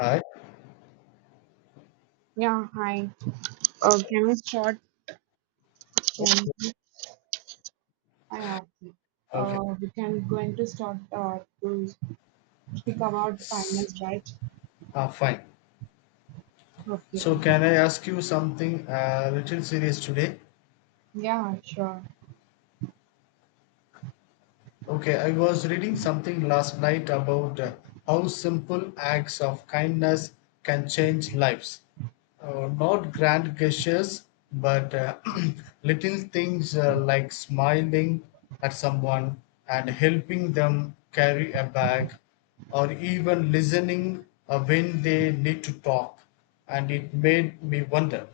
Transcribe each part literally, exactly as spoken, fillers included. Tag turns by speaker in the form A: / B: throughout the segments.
A: Hi.
B: Yeah, hi. Uh, can we start? Can I have.
A: Okay.
B: Uh, we can going to start uh, to speak about
A: S-
B: kindness, right?
A: Ah, fine.
B: Okay.
A: So, can I ask you something a little serious today?
B: Yeah, sure.
A: Okay, I was reading something last night about uh, how simple acts of kindness can change lives. Uh, not grand gestures, but uh, little things uh, like smiling at someone and helping them carry a bag or even listening uh, when they need to talk. And it made me wonder,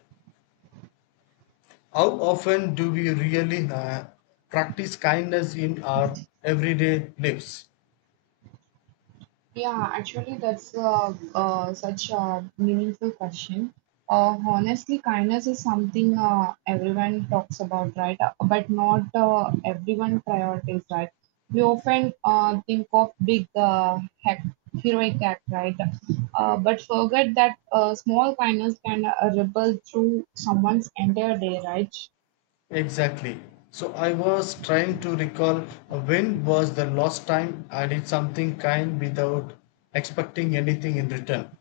A: how often do we really uh, practice kindness in our everyday lives?
B: Yeah, actually, that's uh, uh, such a meaningful question. Uh, honestly, kindness is something uh, everyone talks about, right? Uh, But not uh, everyone prioritizes, right? We often uh, think of big uh, hack, heroic act, right? Uh, but forget that uh, small kindness can uh, ripple through someone's entire day, right?
A: Exactly. So I was trying to recall uh, when was the last time I did something kind without expecting anything in return.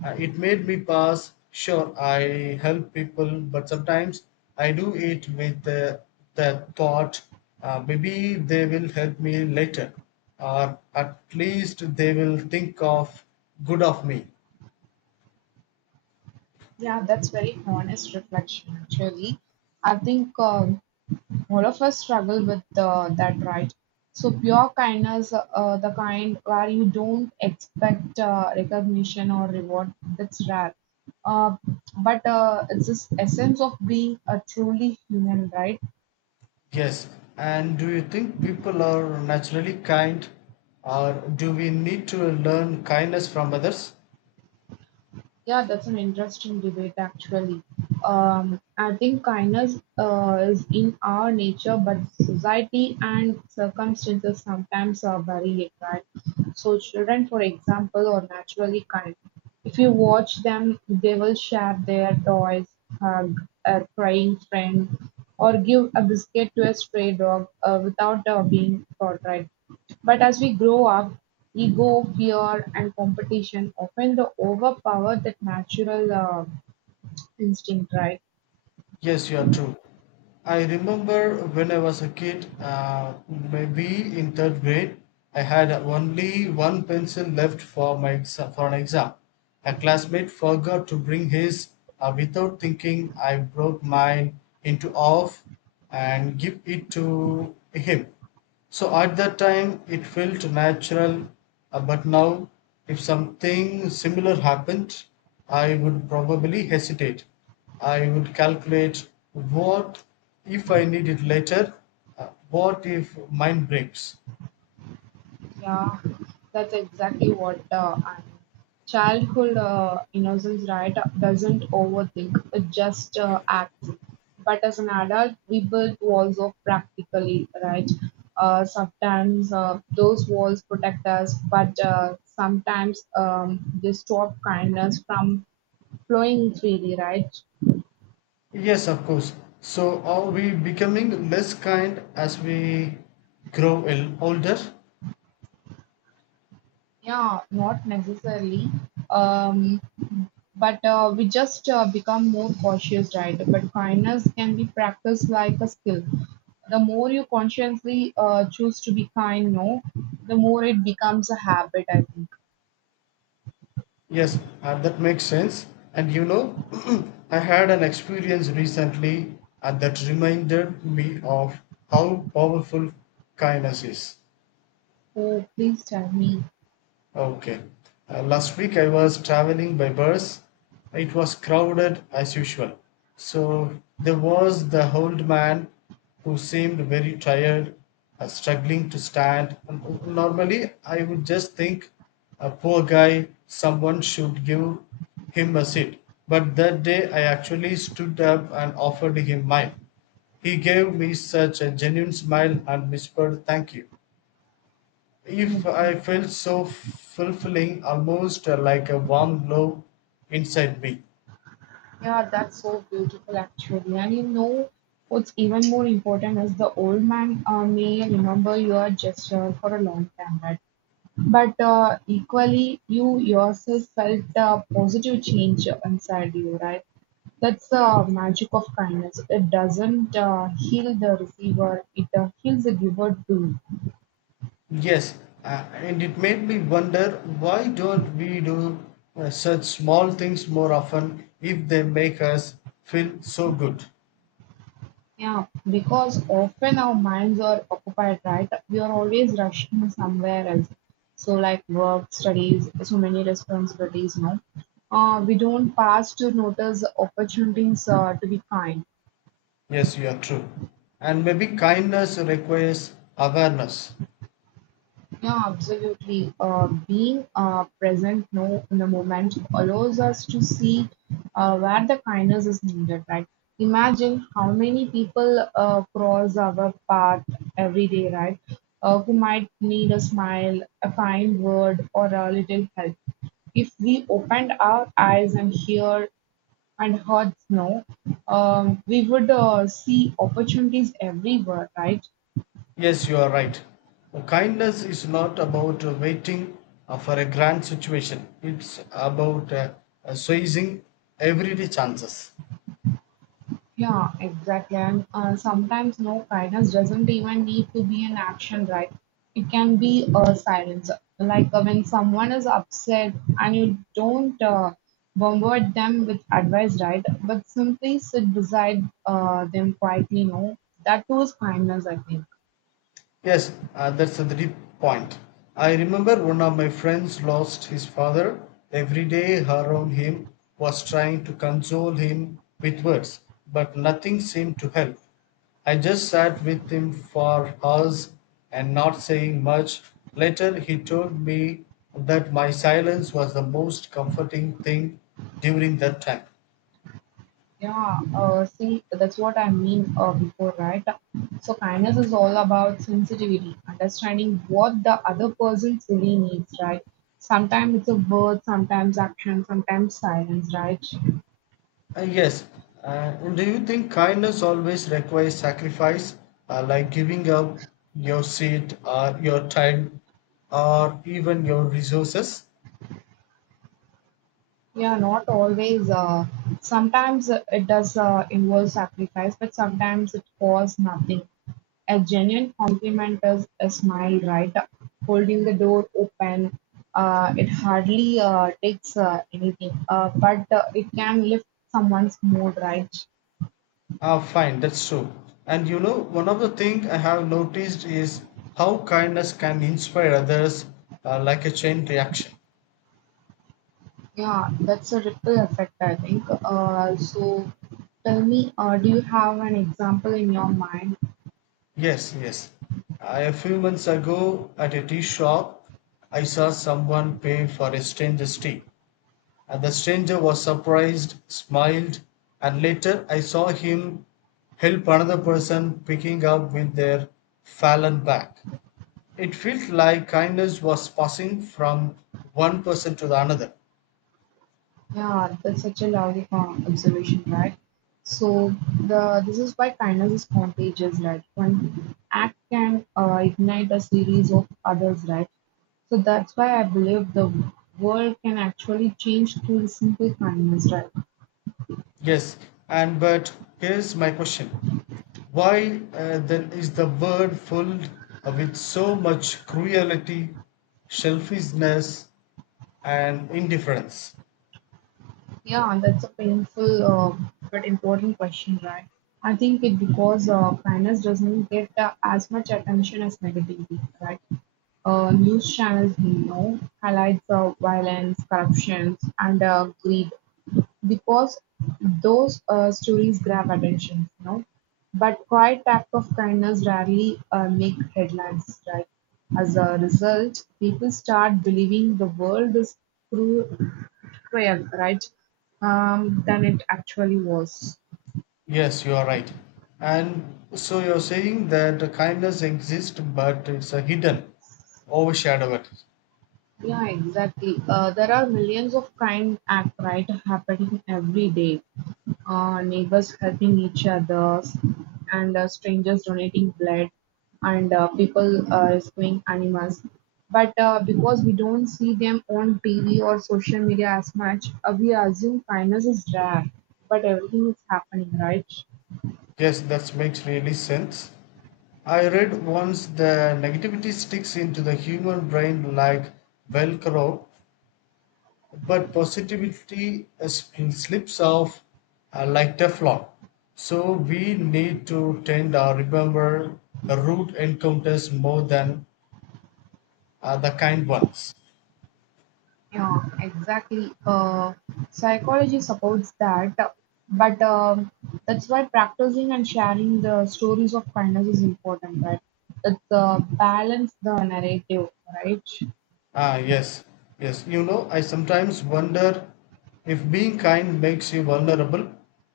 A: Uh, it made me pass. Sure, I help people, but sometimes I do it with the, the thought uh, maybe they will help me later, or at least they will think of good of me.
B: Yeah, that's very honest reflection, actually. I think. Uh, All of us struggle with uh, that, right? So pure kindness, uh, the kind where you don't expect uh, recognition or reward, that's rare. Uh, but uh, it's this essence of being a truly human, right?
A: Yes, and do you think people are naturally kind or do we need to learn kindness from others?
B: Yeah, that's an interesting debate actually. Um, I think kindness uh, is in our nature, but society and circumstances sometimes are vary it, right? So, children, for example, are naturally kind. If you watch them, they will share their toys, hug a crying friend, or give a biscuit to a stray dog uh, without uh, being caught, right? But as we grow up, ego, fear, and competition often the overpower that natural uh, instinct, right?
A: Yes, you are true. I remember when I was a kid, uh, maybe in third grade, I had only one pencil left for my exa- for an exam. A classmate forgot to bring his. Uh, without thinking, I broke mine into half and give it to him. So at that time, it felt natural, uh, but now, if something similar happened, I would probably hesitate. I would calculate what if I need it later, uh, what if mine breaks.
B: Yeah, that's exactly what uh, I Childhood uh, innocence, right, doesn't overthink, it just uh, acts. But as an adult, we build walls of practically, right? Uh, sometimes uh, those walls protect us, but uh, sometimes um, they stop kindness from flowing freely, right?
A: Yes, of course. So are we becoming less kind as we grow el- older?
B: Yeah, not necessarily. Um, but uh, we just uh, become more cautious, right? But kindness can be practiced like a skill. The more you consciously uh, choose to be kind, no, the more it becomes a habit, I think.
A: Yes, uh, that makes sense. And you know, I had an experience recently uh, that reminded me of how powerful kindness is.
B: Oh, please tell me.
A: Okay. Uh, last week I was traveling by bus. It was crowded as usual. So there was the old man who seemed very tired, uh, struggling to stand. Um, Normally, I would just think, a poor guy, someone should give him a seat. But that day I actually stood up and offered him mine. He gave me such a genuine smile and whispered, "Thank you." If
B: Hmm.
A: I felt so fulfilling, almost uh, like a warm glow inside me.
B: Yeah, that's so beautiful, actually. And you know, what's even more important is the old man uh, may remember your gesture for a long time, right? But uh, equally, you yourself felt a positive change inside you, right? That's the magic of kindness. It doesn't uh, heal the receiver, it uh, heals the giver too.
A: Yes, uh, and it made me wonder, why don't we do uh, such small things more often if they make us feel so good?
B: Yeah, because often our minds are occupied, right? We are always rushing somewhere else. So, like work, studies, so many responsibilities, no? Uh, we don't pass to notice opportunities uh, to be kind.
A: Yes, you are true. And maybe kindness requires awareness.
B: Yeah, absolutely. Uh, being uh, present now in the moment allows us to see uh, where the kindness is needed, right? Imagine how many people uh, cross our path every day, right? Uh, who might need a smile, a kind word, or a little help if we opened our eyes and hear and hearts, snow, um, we would uh, see opportunities everywhere, right?
A: Yes, you are right. Uh, Kindness is not about uh, waiting uh, for a grand situation, it's about uh, uh, seizing everyday chances.
B: Yeah, exactly. And uh, sometimes no guidance doesn't even need to be an action, right? It can be a silence. Like uh, when someone is upset and you don't uh, bombard them with advice, right? But simply sit beside uh, them quietly, no? That was kindness, I think.
A: Yes, uh, that's a deep point. I remember one of my friends lost his father. Every day around him was trying to console him with words, but nothing seemed to help. I just sat with him for hours and not saying much. Later, he told me that my silence was the most comforting thing during that time.
B: Yeah, uh, see, that's what I mean uh, before, right? So, kindness is all about sensitivity, understanding what the other person truly needs, right? Sometimes it's a word, sometimes action, sometimes silence, right?
A: Uh, yes. Uh, and do you think kindness always requires sacrifice, uh, like giving up your seat or your time or even your resources?
B: Yeah, not always. Uh, sometimes uh, it does uh, involve sacrifice, but sometimes it costs nothing. A genuine compliment is a smile, right? Holding the door open, uh, it hardly uh, takes uh, anything, uh, but uh, it can lift someone's mood, right?
A: Ah, fine, that's true. And you know, one of the things I have noticed is how kindness can inspire others uh, like a chain reaction.
B: Yeah, that's a ripple effect, I think. Uh, so tell me, uh, do you have an example in your mind.
A: Yes, yes. I, a few months ago at a tea shop, I saw someone pay for a stranger's tea. And the stranger was surprised, smiled, and later I saw him help another person picking up with their fallen back. It felt like kindness was passing from one person to the another.
B: Yeah, that's such a lovely con- observation, right? So the this is why kindness is contagious, right? One act can uh, ignite a series of others, right? So that's why I believe the world can actually change through simple kindness, right?
A: Yes, and but here's my question. Why uh, then is the world filled with so much cruelty, selfishness, and indifference?
B: Yeah, that's a painful uh, but important question, right? I think it because uh, kindness doesn't get uh, as much attention as negativity, right? Uh, News channels you know, highlight the violence, corruption, and uh, greed because those uh stories grab attention, you know. But quiet act of kindness rarely uh make headlines, right? As a result, people start believing the world is cru- cruel, right? Um, than it actually was.
A: Yes, you are right. And so you're saying that the kindness exists, but it's a hidden, overshadowed.
B: Yeah, exactly. Uh, there are millions of kind act right happening every day. Uh, neighbors helping each other, and uh, strangers donating blood, and uh, people uh, rescuing animals. But uh, because we don't see them on T V or social media as much, uh, we assume kindness is rare. But everything is happening, right?
A: Yes, that makes really sense. I read once the negativity sticks into the human brain like Velcro, but positivity uh, sp- slips off uh, like Teflon. So we need to tend or remember the rude encounters more than uh, the kind ones.
B: Yeah, exactly. Uh, psychology supports that, but um, that's why practicing and sharing the stories of kindness is important, right? That's the balance the narrative, right?
A: Ah, yes, yes. You know, I sometimes wonder if being kind makes you vulnerable.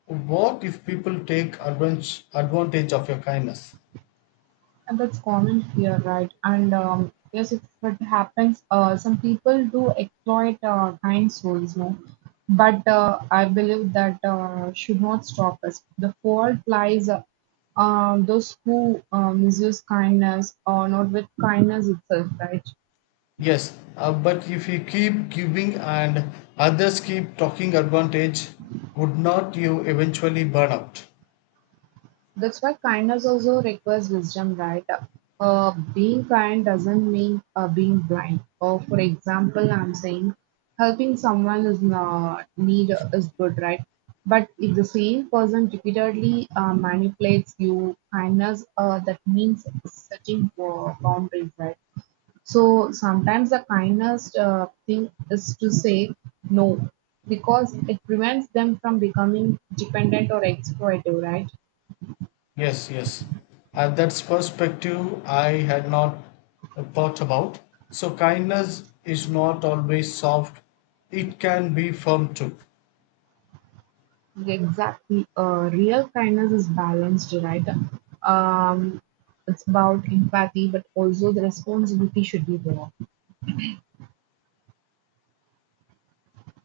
A: What if people take advan- advantage of your kindness?
B: And that's common fear, right? And um, yes, if it happens, uh, some people do exploit uh, kind souls, no? But uh, I believe that uh, should not stop us. The fault lies uh, um, those who uh, misuse kindness or not with kindness itself, right?
A: Yes, uh, but if you keep giving and others keep talking advantage, would not you eventually burn out?
B: That's why kindness also requires wisdom, right? Uh, being kind doesn't mean uh, being blind. Or for example, I'm saying helping someone is not need is good, right? But if the same person repeatedly uh, manipulates you, kindness uh, that means setting bo- boundaries, right? So sometimes the kindest uh, thing is to say no because it prevents them from becoming dependent or exploitative, right?
A: Yes, yes. Uh, that's perspective I had not uh, thought about. So kindness is not always soft. It can be firm too.
B: Exactly. Uh, real kindness is balanced, right? Um, it's about empathy, but also the responsibility should be there.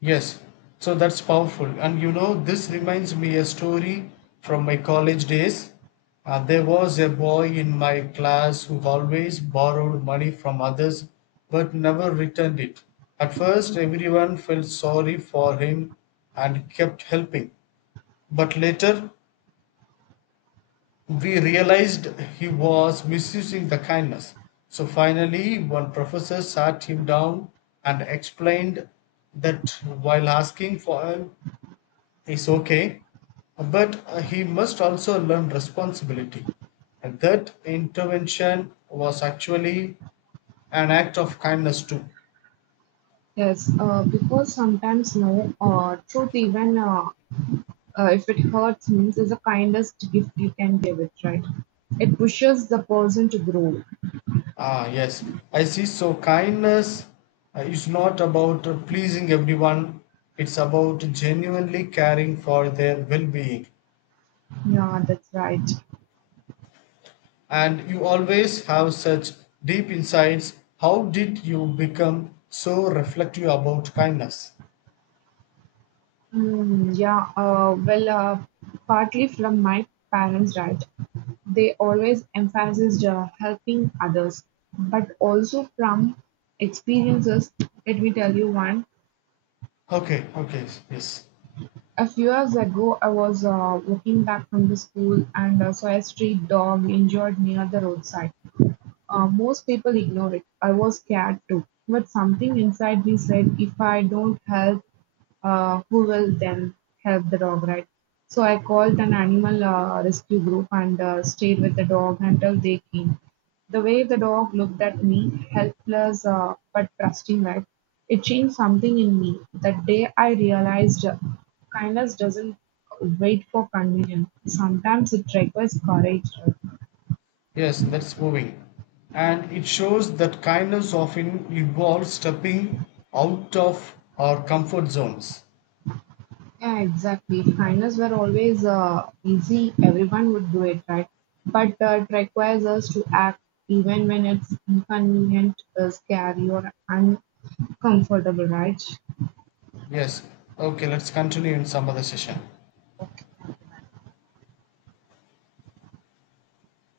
A: Yes, so that's powerful. And you know, this reminds me a story from my college days. Uh, there was a boy in my class who always borrowed money from others but never returned it. At first, everyone felt sorry for him and kept helping. But later, we realized he was misusing the kindness. So finally, one professor sat him down and explained that while asking for help, is okay, but uh, he must also learn responsibility. And that intervention was actually an act of kindness too.
B: Yes, uh, because sometimes, no, uh, truth, even uh, uh, if it hurts, means is the kindest gift you can give it, right? It pushes the person to grow.
A: Ah, yes, I see. So, kindness uh, is not about uh, pleasing everyone, it's about genuinely caring for their well being.
B: Yeah, that's right.
A: And you always have such deep insights. How did you become so reflective about kindness?
B: Mm, yeah, uh, well, uh, partly from my parents, right? They always emphasized uh, helping others, but also from experiences. Let me tell you one.
A: Okay, okay, yes.
B: A few years ago, I was uh, walking back from the school and uh, saw a street dog injured near the roadside. Uh, Most people ignore it. I was scared too. But something inside me said, if I don't help, uh, who will then help the dog, right? So I called an animal uh, rescue group and uh, stayed with the dog until they came. The way the dog looked at me, helpless uh, but trusting, right? It changed something in me. That day I realized uh, kindness doesn't wait for convenience. Sometimes it requires courage, right?
A: Yes, that's moving. And it shows that kindness often involves stepping out of our comfort zones.
B: Yeah, exactly. Finals were always uh, easy. Everyone would do it, right? But uh, it requires us to act even when it's inconvenient, uh, scary, or uncomfortable, right?
A: Yes. Okay, let's continue in some other session.